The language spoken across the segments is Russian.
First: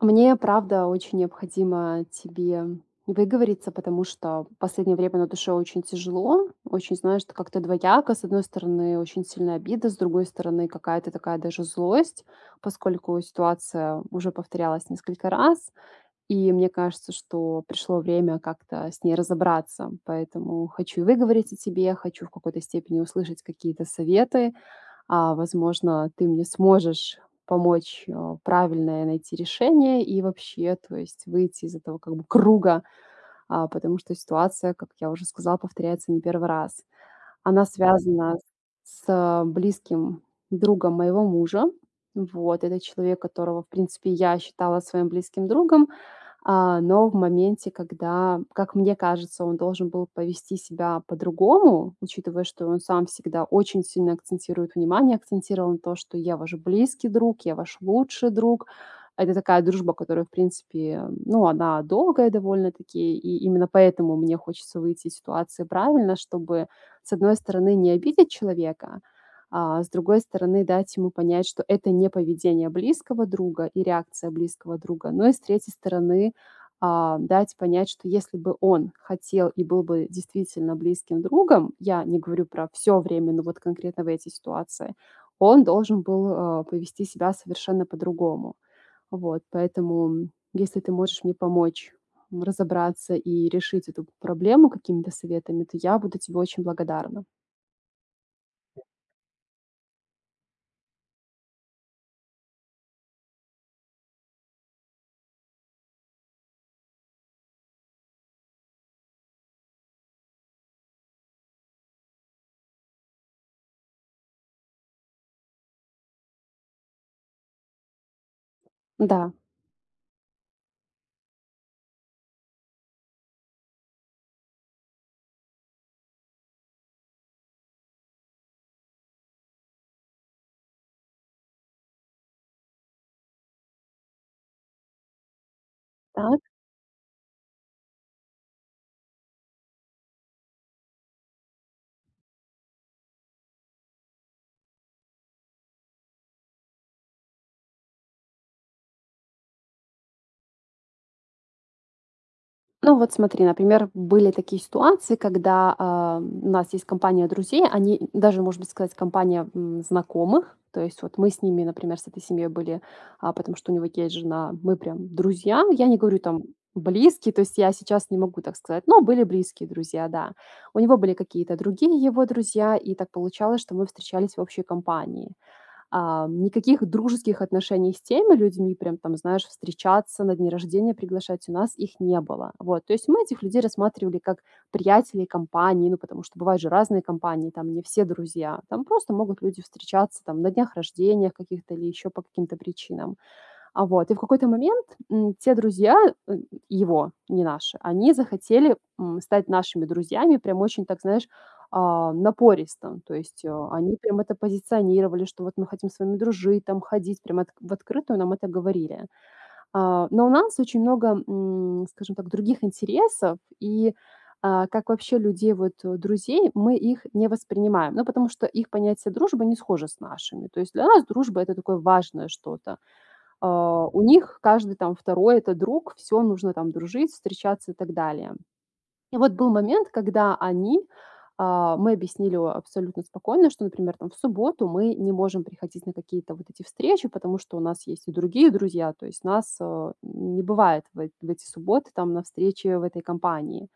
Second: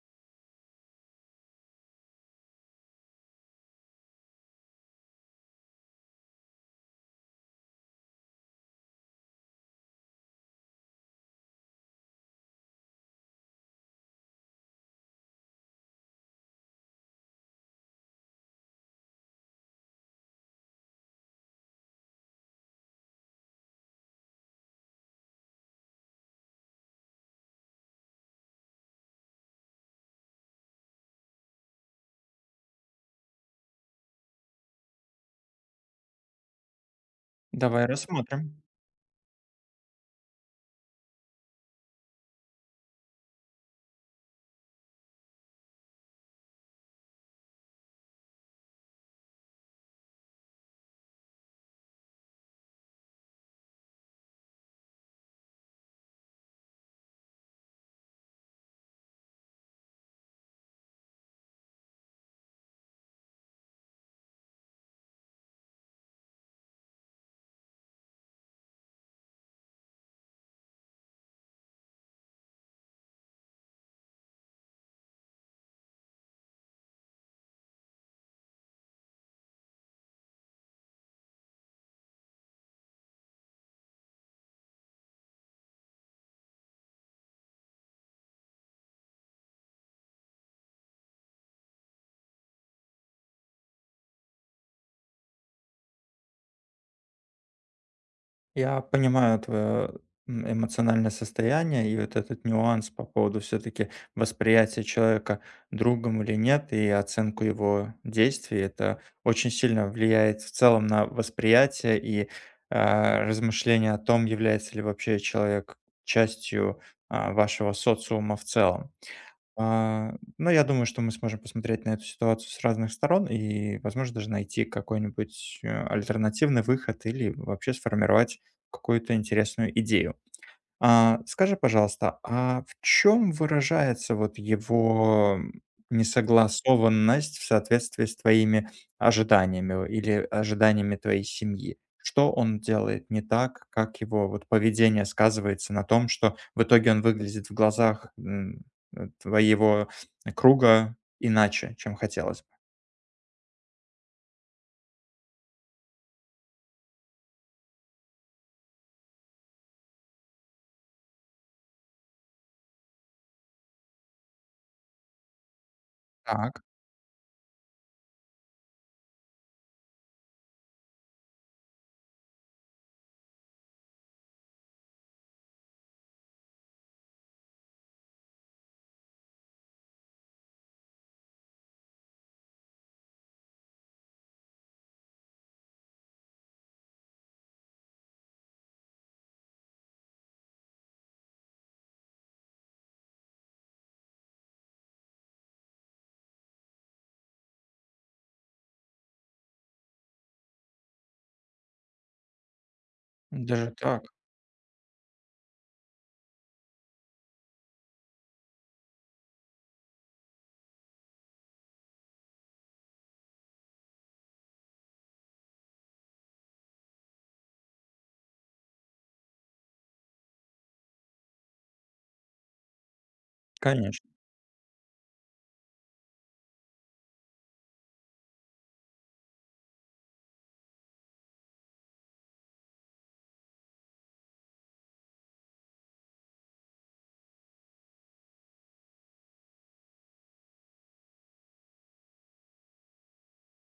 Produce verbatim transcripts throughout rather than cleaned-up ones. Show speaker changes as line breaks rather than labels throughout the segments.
Мне, правда, очень необходимо тебе выговориться, потому что в последнее время на душе очень тяжело, очень, знаешь, т- как-то двояко. С одной стороны, очень сильная обида, с другой стороны, какая-то такая даже злость, поскольку ситуация уже повторялась несколько раз, и мне кажется, что пришло время как-то с ней разобраться. Поэтому хочу и выговориться тебе, хочу в какой-то степени услышать какие-то советы, а, возможно, ты мне сможешь помочь, а, правильное найти решение и вообще, то есть выйти из этого как бы круга, а, потому что ситуация, как я уже сказала, повторяется не первый раз. Она
Давай
связана
рассмотрим.
с близким другом моего мужа. Вот, это человек, которого, в принципе, я считала своим близким другом, а, но в моменте, когда, как мне кажется, он должен был повести себя по-другому, учитывая, что он сам всегда очень сильно акцентирует внимание, акцентировал на то, что я ваш близкий друг, я ваш лучший друг. Это такая дружба, которая, в принципе, ну, она долгая довольно-таки, и именно поэтому мне хочется выйти из ситуации правильно, чтобы, с одной стороны, не обидеть человека, а с другой стороны, дать ему понять, что это не поведение близкого друга и реакция близкого друга, но и с третьей стороны, а, дать понять, что если бы он хотел и был бы действительно близким другом, я не говорю про все время, но вот конкретно в этой ситуации, он должен был а, повести себя совершенно по-другому. Вот, поэтому, м, если ты можешь мне помочь м, разобраться и решить эту проблему какими-то советами, то я буду тебе очень благодарна.
Я понимаю твое м, эмоциональное состояние и вот этот нюанс по поводу все-таки восприятия человека другом или нет и оценку его действий. Это очень сильно влияет в целом на восприятие и а, размышление о том, является ли вообще человек частью а, вашего социума в целом.
Да.
А, но я думаю, что мы сможем посмотреть на эту ситуацию с разных сторон и, возможно, даже найти какой-нибудь э, альтернативный выход или вообще сформировать какую-то интересную идею. А, скажи, пожалуйста, а в чем выражается вот его
Так.
несогласованность в соответствии с твоими ожиданиями или ожиданиями твоей семьи? Что он делает не так, как его вот поведение сказывается на том, что в итоге он выглядит в глазах м, э, твоего круга иначе, чем хотелось бы?
Ну вот смотри, например, были такие ситуации, когда а, у нас есть компания друзей, они даже, можно сказать, компания м, знакомых. То есть вот мы с ними, например, с этой семьей были, а, потому что у него есть жена, мы прям друзья. Я не говорю там
Так,
близкие, то есть я сейчас не могу так сказать, но были близкие друзья, да. У него были какие-то другие его друзья, и так получалось, что мы встречались в общей компании. А, никаких дружеских отношений с теми людьми, прям там, знаешь, встречаться на дни рождения, приглашать, у нас их не было. Вот, то есть мы этих людей рассматривали как приятелей компании, ну, потому что бывают же разные компании, там не все друзья. Там просто могут люди встречаться там на днях рождения каких-то или еще по каким-то причинам. А вот, и в какой-то момент, м, те друзья, э, его, не наши, они захотели, м, стать нашими друзьями, прям очень, так знаешь, а, напористо. То есть, э,
даже
они
так,
прям это позиционировали, что вот мы хотим с вами дружить, там ходить, прям отк в открытую нам это говорили. А, но у нас очень много, м, скажем так, других интересов, и, а, как вообще людей, вот, э, друзей, мы их не воспринимаем. Ну, потому что их понятие дружбы не схоже с нашими. То есть для нас дружба — это такое важное что-то. А, у
конечно,
них каждый там второй это друг, все нужно там дружить, встречаться и так далее. И вот был момент, когда они а, мы объяснили о абсолютно спокойно, что, например, там в субботу мы не можем приходить на какие-то вот эти встречи, потому что у нас есть и другие друзья, то есть нас, э, не бывает в эт в эти субботы там на встрече в этой компании.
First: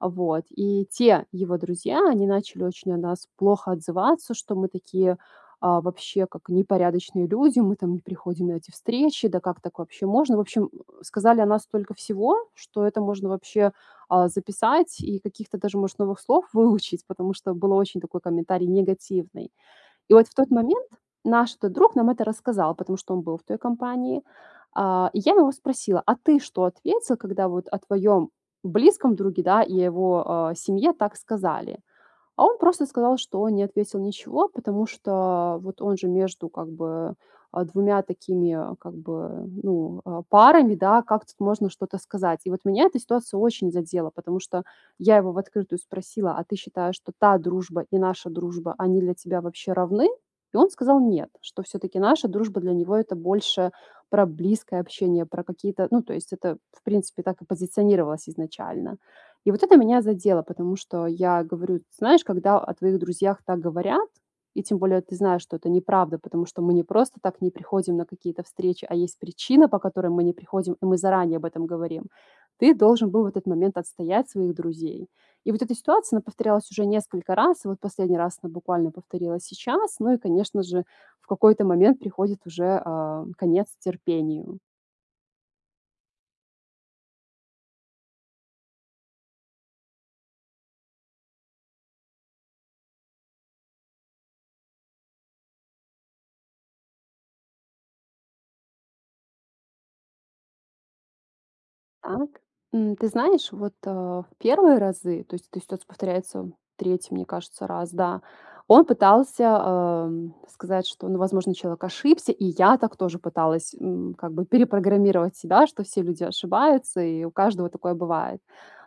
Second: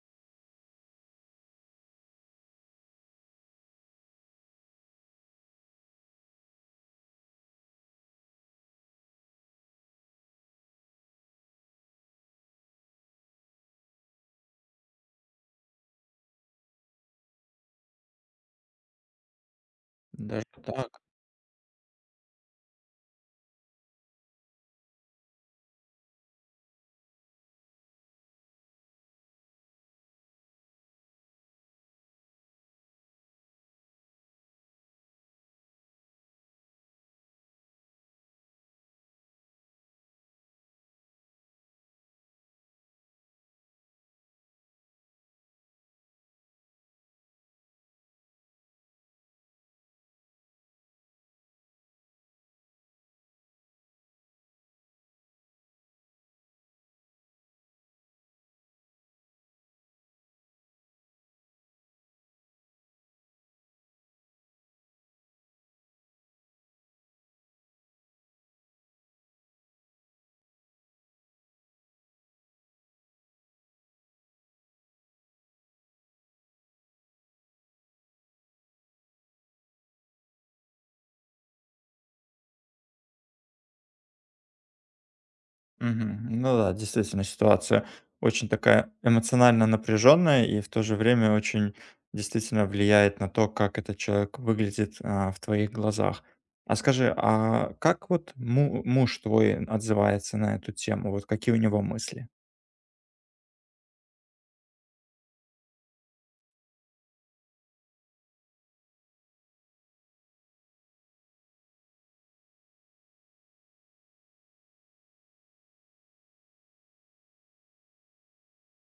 Вот. И те его друзья, они начали очень о нас плохо отзываться, что мы такие а, вообще как непорядочные люди, мы там не приходим на эти встречи, да как так вообще можно? В общем, сказали о нас столько всего, что это можно вообще а, записать и каких-то даже, может, новых слов выучить, потому что был очень такой комментарий негативный. И вот в
даже
тот момент
так.
наш этот друг нам это рассказал, потому что он был в той компании. А, и я его спросила: «А ты что ответил, когда вот о твоем близком друге, да, и его, а, семье так сказали?» А он просто сказал, что он не ответил ничего, потому что вот он же между как бы а, двумя такими а, как бы, ну, а, парами, да, как тут можно что-то сказать. И вот меня эта ситуация очень задела, потому что я его в открытую спросила: а ты считаешь, что та дружба и наша дружба, они для тебя вообще равны? И он сказал нет, что все-таки наша дружба для него это больше про близкое общение, про какие-то, ну, то есть это, в принципе, так и позиционировалось изначально. И вот это меня задело, потому что я говорю: знаешь, когда о твоих друзьях так говорят, и тем более ты знаешь, что это неправда, потому что мы не просто так не приходим на какие-то встречи, а есть причина, по которой мы не приходим, и мы заранее об этом говорим. Ты должен был в этот момент отстоять своих друзей. И вот эта ситуация, она повторялась уже несколько раз, и вот последний раз она буквально повторилась сейчас. Ну и, конечно же, в какой-то момент приходит уже, а, конец терпению.
Мгм. Ну да, действительно, ситуация очень такая эмоционально напряженная и в то же время очень действительно влияет на то, как этот человек выглядит а, в твоих глазах. А скажи, а как вот му- муж твой отзывается на эту тему? Вот какие у него
Так.
мысли?
М, ты знаешь, вот, э, в первые разы, то есть эта ситуация повторяется третий, мне кажется, раз, да, он пытался, эм, сказать, что, ну, возможно, человек ошибся, и я так тоже пыталась, м, как бы перепрограммировать себя, что все люди ошибаются, и у каждого такое бывает.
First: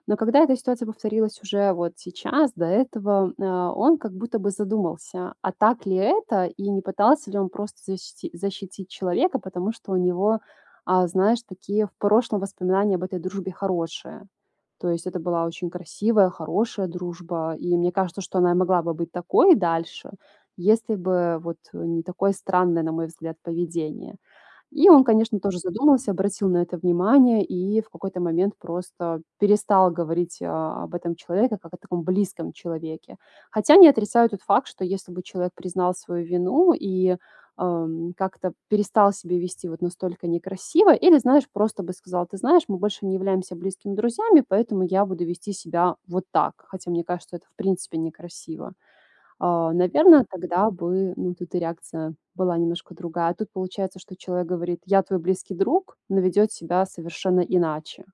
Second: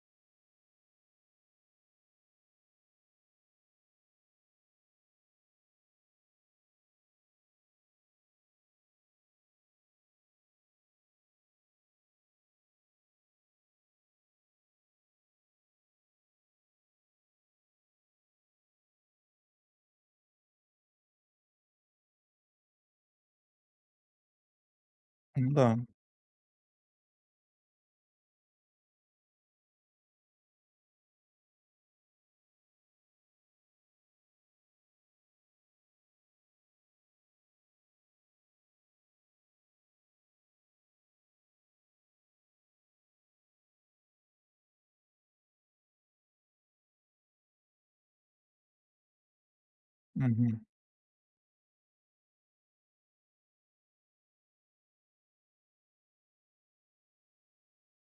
Но когда эта ситуация повторилась уже вот сейчас, до этого, э, он как будто бы задумался, а так ли это, и не пытался ли он просто защити защитить человека, потому что у него а, знаешь, такие в прошлом воспоминания об этой дружбе хорошие. То есть это была очень красивая, хорошая дружба, и мне кажется, что она и могла бы быть такой и дальше, если бы вот не такое странное, на мой взгляд, поведение. И он, конечно,
Ну
тоже
да.
задумался, обратил на это внимание и в какой-то момент просто перестал говорить а, об этом человеке как о таком близком человеке. Хотя не отрицаю тот факт, что если бы человек признал свою вину и Ам, как-то перестал себя вести вот настолько некрасиво, или, знаешь, просто бы сказал: «Ты знаешь, мы больше не являемся близкими друзьями, поэтому я буду вести себя вот так». Хотя мне кажется, это в принципе некрасиво. А, наверное, тогда бы, ну, тут и реакция была немножко другая. А тут получается, что человек говорит: «Я твой близкий друг», но ведет себя совершенно иначе.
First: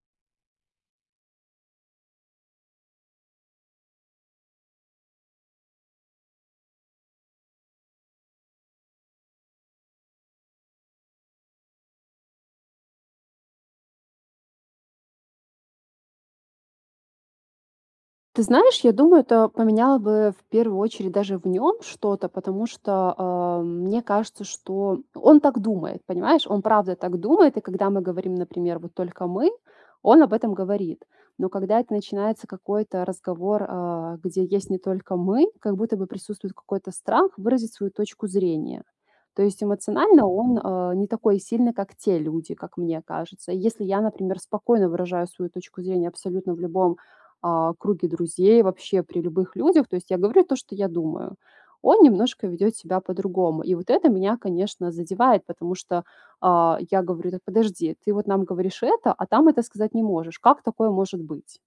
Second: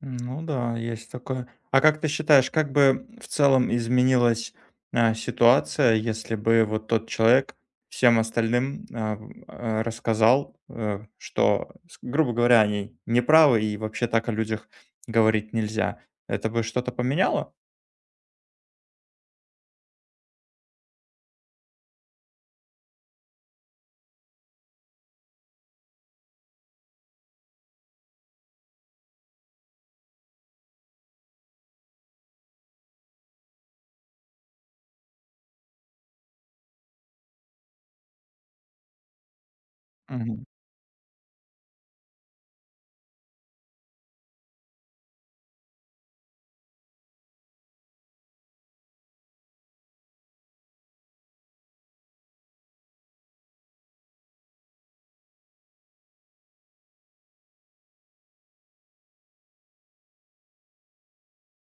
Ну да, есть такое. А как ты считаешь, как бы в целом изменилась, а, ситуация, если бы вот тот человек всем остальным, а, в а, рассказал, э, что, с грубо говоря, они неправы и вообще так о людях говорить нельзя? Это бы что-то поменяло?
Ты знаешь, я думаю, это поменяло бы в первую очередь даже в нем что-то, потому что а, мне кажется, что он так думает, понимаешь, он правда так думает, и когда мы говорим, например, вот только мы, он об этом говорит. Но когда это начинается какой-то разговор, а, где есть не только мы, как будто бы присутствует какой-то страх выразить свою точку зрения. То есть эмоционально
Мгм.
он а, не такой сильный, как те люди, как мне кажется. И если я, например, спокойно выражаю свою точку зрения абсолютно в любом а, круге друзей, вообще при любых людях. То есть я говорю то, что я думаю. Он немножко ведет себя по-другому. И вот это меня, конечно, задевает, потому что а, я говорю: так подожди, ты вот нам говоришь это, а там это сказать не можешь. Как такое может быть?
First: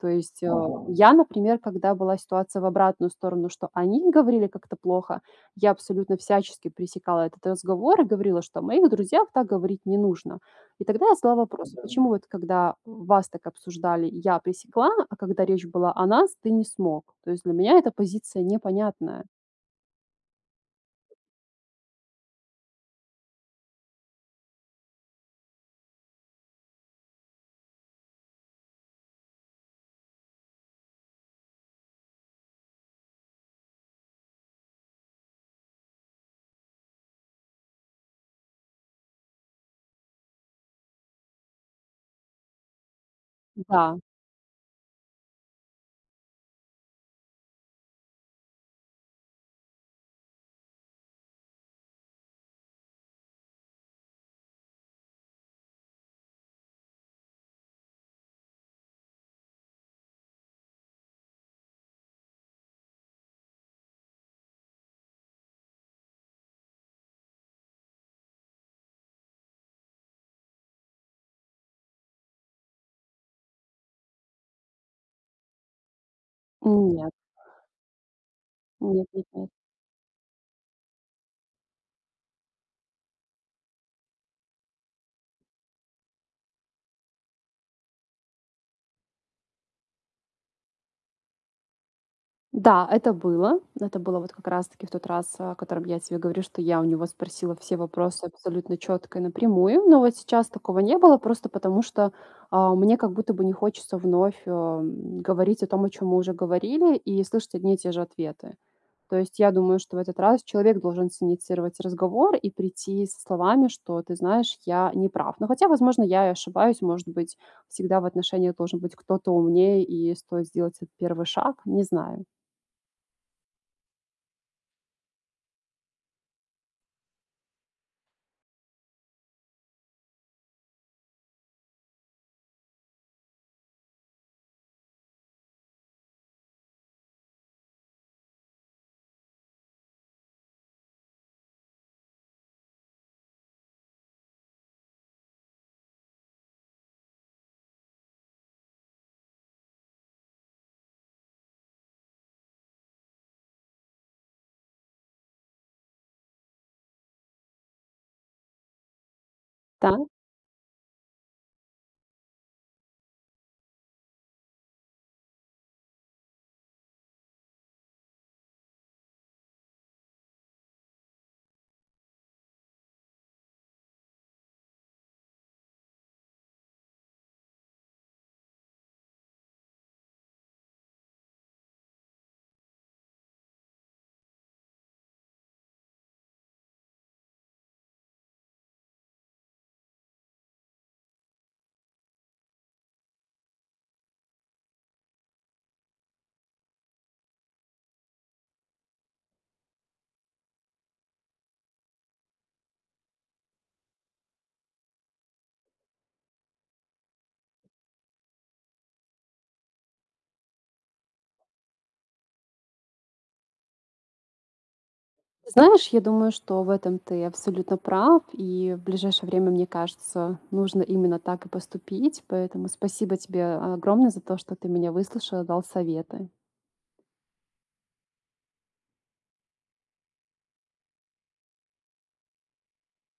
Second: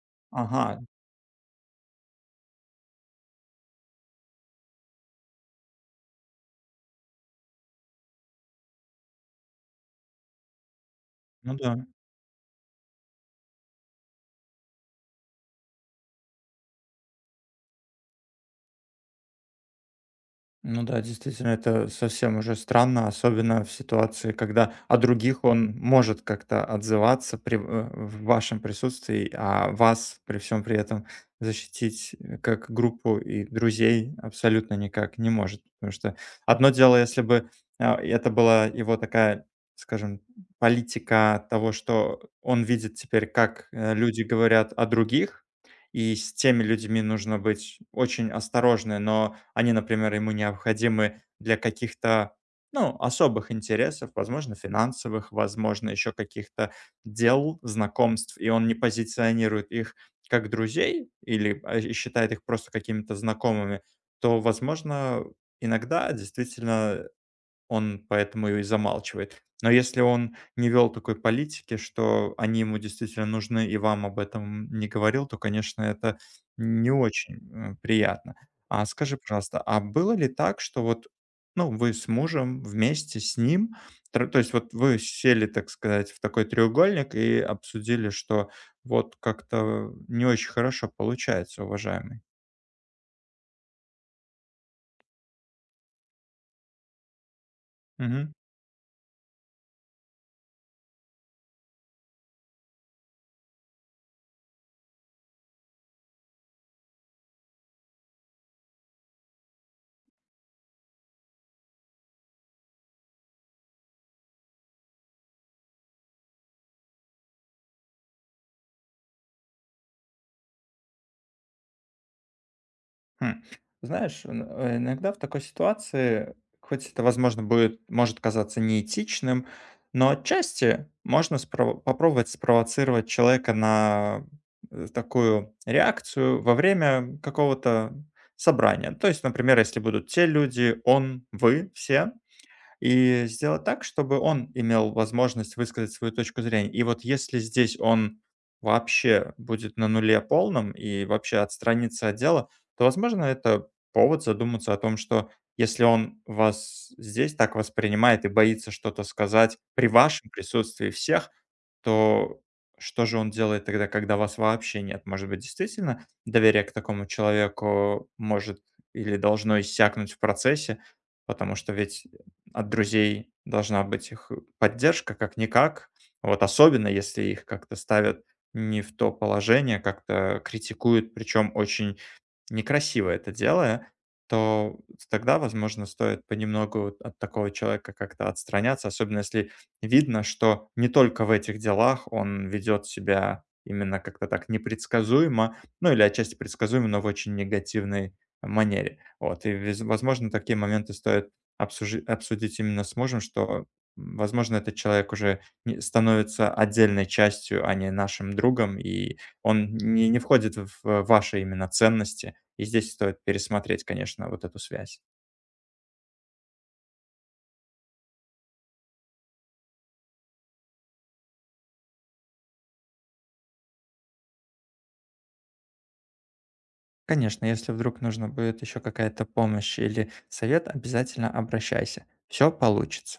То есть, э,
Ага,
я, например, когда была ситуация в обратную сторону, что они говорили как-то плохо, я абсолютно всячески пресекала этот разговор и говорила, что о моих друзьях так говорить не нужно. И тогда я задала
ну
вопрос:
да.
Да. «Почему вот когда вас так обсуждали, я пресекла, а когда речь была о нас, ты не смог?» То есть для меня эта позиция непонятная.
Ну да, действительно, это совсем уже странно, особенно в ситуации, когда о других он может как-то отзываться при, э, в вашем присутствии, а вас при всем при этом защитить э, как группу и друзей абсолютно никак не может. Потому что одно дело, если бы а, это была его такая, скажем, политика того, что он видит теперь, как э,
Да.
люди говорят о других, и с теми людьми нужно быть очень осторожны, но они, например, ему необходимы для каких-то, ну, особых интересов, возможно, финансовых, возможно, еще каких-то дел, знакомств, и он не позиционирует их как друзей или а, и считает их просто какими-то знакомыми, то, возможно, иногда действительно он поэтому и замалчивает. Но если он не вел такой политики, что они ему действительно нужны и вам об этом не говорил, то, конечно, это не
Нет,
очень, э, приятно. А скажи,
нет-нет-нет.
пожалуйста, а было ли так, что вот, ну, вы с мужем вместе с ним, тр то есть вот вы сели, так сказать, в такой треугольник и обсудили, что вот как-то не очень хорошо получается, уважаемый?
Да, это было. Это было вот как раз-таки в тот раз, о котором я тебе говорю, что я у него спросила все вопросы абсолютно четко и напрямую. Но вот сейчас такого не было, просто потому что а, мне как будто бы не хочется вновь э, м, говорить о том, о чем мы уже говорили, и слышать одни и те же ответы. То есть я думаю, что в этот раз человек должен синициировать разговор и прийти со словами: что ты знаешь, я не прав. Но хотя, возможно, я и ошибаюсь, может быть, всегда в отношениях должен быть кто-то умнее, и стоит сделать этот первый шаг, не знаю.
Хм. Знаешь, н э, иногда в такой ситуации, хоть это, возможно, будет может казаться неэтичным, но отчасти можно спрово попробовать спровоцировать человека на, э, такую реакцию во время какого-то собрания. То есть, например, если будут те люди, он, вы, все. И сделать так, чтобы он имел возможность высказать свою точку зрения. И вот если здесь он вообще будет на нуле полном и вообще отстранится от дела, то, возможно, это повод задуматься о том, что если он вас здесь так воспринимает и боится что-то сказать при
Да.
вашем присутствии всех, то что же он делает тогда, когда вас вообще нет? Может быть, действительно доверие к такому человеку может или должно иссякнуть в процессе, потому что ведь от друзей должна быть их поддержка как-никак. Вот особенно, если их как-то ставят не в то положение, как-то критикуют, причем очень некрасиво это делая, то тогда, возможно, стоит понемногу вот от такого человека как-то отстраняться, особенно если видно, что не только в этих делах он ведет себя именно как-то так непредсказуемо, ну или отчасти предсказуемо, но в очень негативной манере. Вот. И, вез- возможно, такие моменты стоит обсужи- обсудить именно с мужем, что, м, возможно, этот человек уже не- становится отдельной частью, а не нашим другом, и он не, не входит в э, ваши именно ценности, и здесь стоит пересмотреть, конечно, вот эту связь.
Знаешь, я думаю, что в этом ты абсолютно прав, и в ближайшее время, мне кажется, нужно именно так и поступить. Поэтому спасибо тебе огромное за то, что ты меня выслушала, дал советы.
Конечно, если вдруг нужна будет еще какая-то помощь или совет, обязательно обращайся. Все получится.